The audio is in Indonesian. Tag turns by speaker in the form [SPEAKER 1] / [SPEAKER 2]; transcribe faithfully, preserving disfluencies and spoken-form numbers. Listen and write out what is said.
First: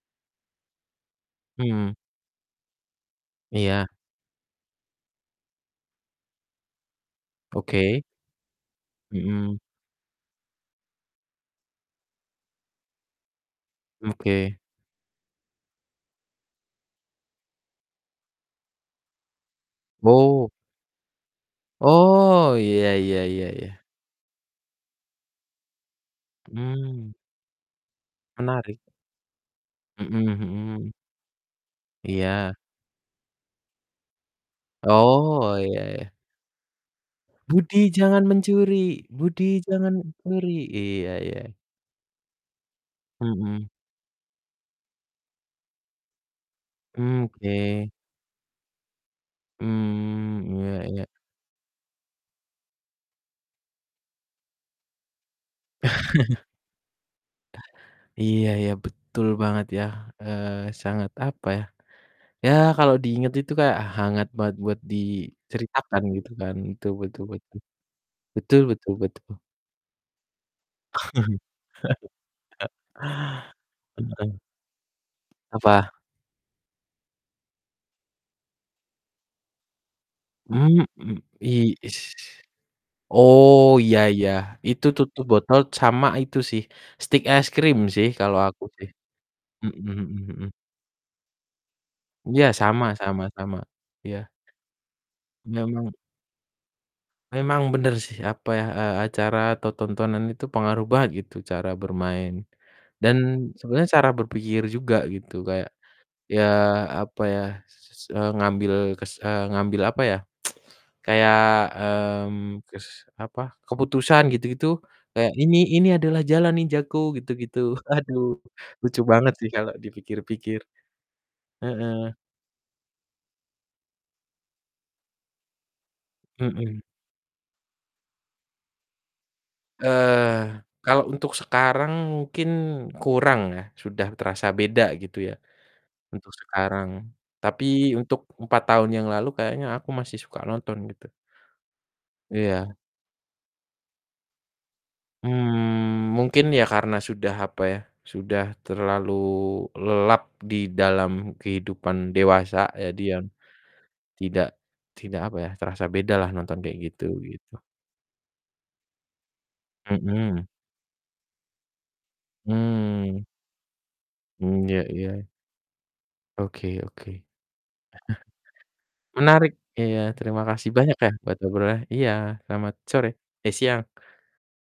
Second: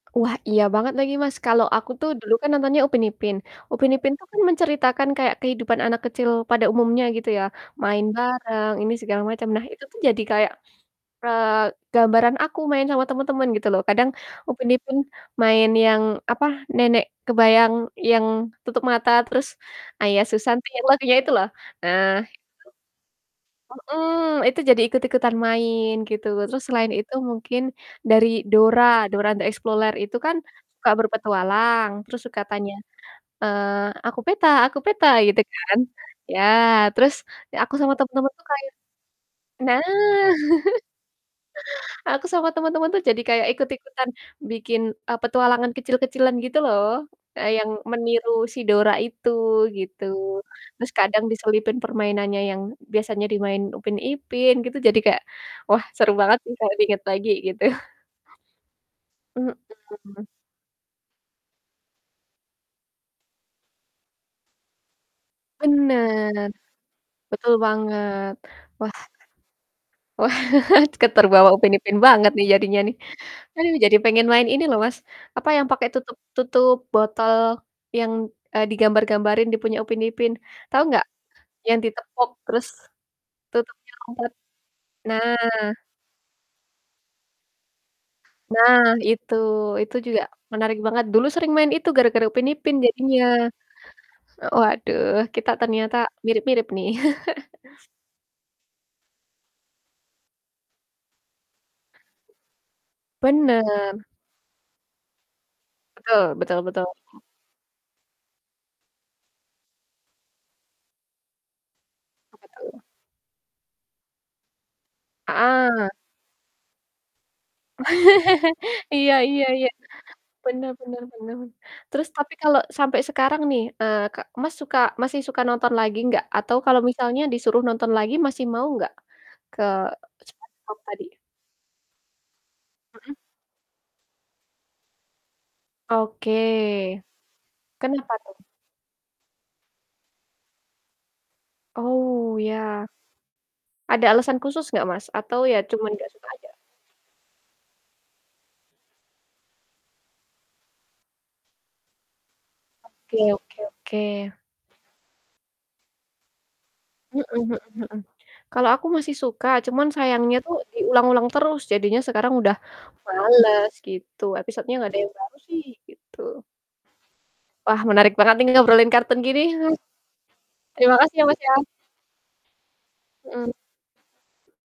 [SPEAKER 1] Wah iya banget lagi, Mas. Kalo aku
[SPEAKER 2] Mhm.
[SPEAKER 1] tuh dulu kan nontonnya Upin Ipin,
[SPEAKER 2] Iya.
[SPEAKER 1] Upin Ipin tuh kan menceritakan kayak kehidupan anak kecil pada umumnya gitu ya,
[SPEAKER 2] Oke.
[SPEAKER 1] main bareng, ini, segala macem.
[SPEAKER 2] Mhm.
[SPEAKER 1] Nah itu tuh jadi kayak, eee, gambaran aku main sama temen-temen gitu loh. Kadang
[SPEAKER 2] M oke.
[SPEAKER 1] Upin Ipin main yang, apa, nenek kebayang yang tutup mata, terus, "Ayah
[SPEAKER 2] Wow!
[SPEAKER 1] susanti" yang lagunya itu loh. Nah itu
[SPEAKER 2] Oh, iya iya iya iya.
[SPEAKER 1] Mhm, itu jadi ikut-ikutan main gitu. Terus selain
[SPEAKER 2] Mhm.
[SPEAKER 1] itu mungkin, dari
[SPEAKER 2] Menarik.
[SPEAKER 1] Dora, "Dora the Exploler" itu
[SPEAKER 2] Mhm
[SPEAKER 1] kan suka
[SPEAKER 2] mhm.
[SPEAKER 1] berpetualang terus suka
[SPEAKER 2] Iya.
[SPEAKER 1] tanya, eee, "Aku peta aku peta." Gitu
[SPEAKER 2] Oh,
[SPEAKER 1] kan.
[SPEAKER 2] iya iya.
[SPEAKER 1] Iya. Terus, ya aku
[SPEAKER 2] Budi
[SPEAKER 1] sama
[SPEAKER 2] jangan
[SPEAKER 1] temen-temen tuh kayak
[SPEAKER 2] mencuri Budi
[SPEAKER 1] Nah.
[SPEAKER 2] jangan mencuri. Iya iya.
[SPEAKER 1] Aku sama sama temen-temen tuh jadi kayak
[SPEAKER 2] Mhm.
[SPEAKER 1] ikut-ikutan bikin, e petualangan kecil-kecilan gitu loh,
[SPEAKER 2] Hmm,
[SPEAKER 1] eee, yang
[SPEAKER 2] oke.
[SPEAKER 1] meniru si Dora itu, gitu.
[SPEAKER 2] Hmm, iya
[SPEAKER 1] Terus
[SPEAKER 2] iya.
[SPEAKER 1] kadang diselipin permainannya yang biasanya dimainin Upin Ipin, gitu, jadi kayak, wah, seru banget sih kalo diinget lagi, gitu.
[SPEAKER 2] Iya iya, betul banget
[SPEAKER 1] Mhm.
[SPEAKER 2] yah, eee sangat, apa ya ya, kalo diinget itu kayak hangat banget buat diceritakan gitu
[SPEAKER 1] Bener.
[SPEAKER 2] kan? Betul betul
[SPEAKER 1] Betul
[SPEAKER 2] betul.
[SPEAKER 1] banget.
[SPEAKER 2] Betul betul
[SPEAKER 1] Wah
[SPEAKER 2] betul.
[SPEAKER 1] Wah, ke terbawa Upin Ipin banget nih jadinya nih. Aduh, jadi pengen
[SPEAKER 2] Heeh.
[SPEAKER 1] main ini loh, Mas, apa, yang pake
[SPEAKER 2] Apa?
[SPEAKER 1] tutup tutup botol yang, eee, digambar-gambarin di punya Upin Ipin,
[SPEAKER 2] Hmm,
[SPEAKER 1] tau enggak?
[SPEAKER 2] mmm, i
[SPEAKER 1] Yang
[SPEAKER 2] ish
[SPEAKER 1] ditepuk, terus
[SPEAKER 2] Oh,
[SPEAKER 1] tutupnya
[SPEAKER 2] iya iya.
[SPEAKER 1] lompat.
[SPEAKER 2] Itu tutup
[SPEAKER 1] Nah.
[SPEAKER 2] botol sama itu sih, stik es krim sih, kalau aku sih.
[SPEAKER 1] Nah, itu.
[SPEAKER 2] Mhm
[SPEAKER 1] Itu
[SPEAKER 2] mhm
[SPEAKER 1] juga
[SPEAKER 2] mhm.
[SPEAKER 1] menarik banget. Dulu sering main itu gara-gara
[SPEAKER 2] Iya,
[SPEAKER 1] Upin Ipin,
[SPEAKER 2] sama sama
[SPEAKER 1] jadinya.
[SPEAKER 2] sama. Iya.
[SPEAKER 1] Waduh, kita
[SPEAKER 2] Memang
[SPEAKER 1] ternyata mirip-mirip nih.
[SPEAKER 2] memang bener sih, apa ya, eee, acara atau tontonan itu pengaruh banget, gitu, cara bermain. Dan sebenernya
[SPEAKER 1] Bener.
[SPEAKER 2] cara berpikir juga gitu, kayak,
[SPEAKER 1] Betul
[SPEAKER 2] ya,
[SPEAKER 1] betul betul.
[SPEAKER 2] apa ya, s eee, ngambil kes eee, ngambil, apa ya, kayak,
[SPEAKER 1] Apa
[SPEAKER 2] mmm,
[SPEAKER 1] tuh?
[SPEAKER 2] kes apa, keputusan gitu-gitu, kayak, "Ini ini
[SPEAKER 1] Heeh.
[SPEAKER 2] adalah jalan ninjaku!" Gitu-gitu. Aduh, lucu
[SPEAKER 1] Iya
[SPEAKER 2] banget
[SPEAKER 1] iya
[SPEAKER 2] sih
[SPEAKER 1] iya.
[SPEAKER 2] kalau dipikir-pikir.
[SPEAKER 1] Bener bener bener. Terus
[SPEAKER 2] Heeh.
[SPEAKER 1] tapi kalo sampe sekarang nih, eee Kak Mas suka masih suka nonton lagi enggak? Atau kalo
[SPEAKER 2] Mhm.
[SPEAKER 1] misalnya disuruh nonton lagi, masih mau gak? Ke
[SPEAKER 2] Eee,
[SPEAKER 1] SpongeBob
[SPEAKER 2] kalau
[SPEAKER 1] tadi?
[SPEAKER 2] untuk sekarang mungkin
[SPEAKER 1] Mhm.
[SPEAKER 2] kurang ya, sudah terasa beda, gitu ya, untuk sekarang.
[SPEAKER 1] Oke.
[SPEAKER 2] Tapi
[SPEAKER 1] Kenapa
[SPEAKER 2] untuk
[SPEAKER 1] tuh?
[SPEAKER 2] empat tahun yang lalu kayaknya aku masih suka nonton, gitu.
[SPEAKER 1] Oh,
[SPEAKER 2] Iya.
[SPEAKER 1] ya. Ada alasan khusus gak, Mas? Atau ya, cuman enggak
[SPEAKER 2] Mmm,
[SPEAKER 1] suka
[SPEAKER 2] mungkin
[SPEAKER 1] aja?
[SPEAKER 2] ya karena sudah apa ya, sudah terlalu lelap di dalam kehidupan dewasa, jadi ya,
[SPEAKER 1] Oke oke oke.
[SPEAKER 2] tidak tidak, apa ya terasa beda lah nonton kayak gitu,
[SPEAKER 1] Mhm
[SPEAKER 2] gitu.
[SPEAKER 1] mhm mhm. Kalau aku masih suka, cuma sayangnya
[SPEAKER 2] Mhm.
[SPEAKER 1] tuh diulang-ulang terus, jadinya sekarang udah
[SPEAKER 2] Hmm.
[SPEAKER 1] males gitu.
[SPEAKER 2] Hmm,
[SPEAKER 1] Episodenya
[SPEAKER 2] ya,
[SPEAKER 1] gak ada yang
[SPEAKER 2] iya.
[SPEAKER 1] baru sih, gitu.
[SPEAKER 2] Oke oke. Heeh.
[SPEAKER 1] Wah, menarik banget nih ngobrolin kartun gini.
[SPEAKER 2] Menarik, iya, terima kasih banyak
[SPEAKER 1] Terima
[SPEAKER 2] ya,
[SPEAKER 1] kasih, ya,
[SPEAKER 2] buat
[SPEAKER 1] Mas, ya.
[SPEAKER 2] ngobrolnya. Iya, selamat sore,
[SPEAKER 1] Mhm.
[SPEAKER 2] eh, siang.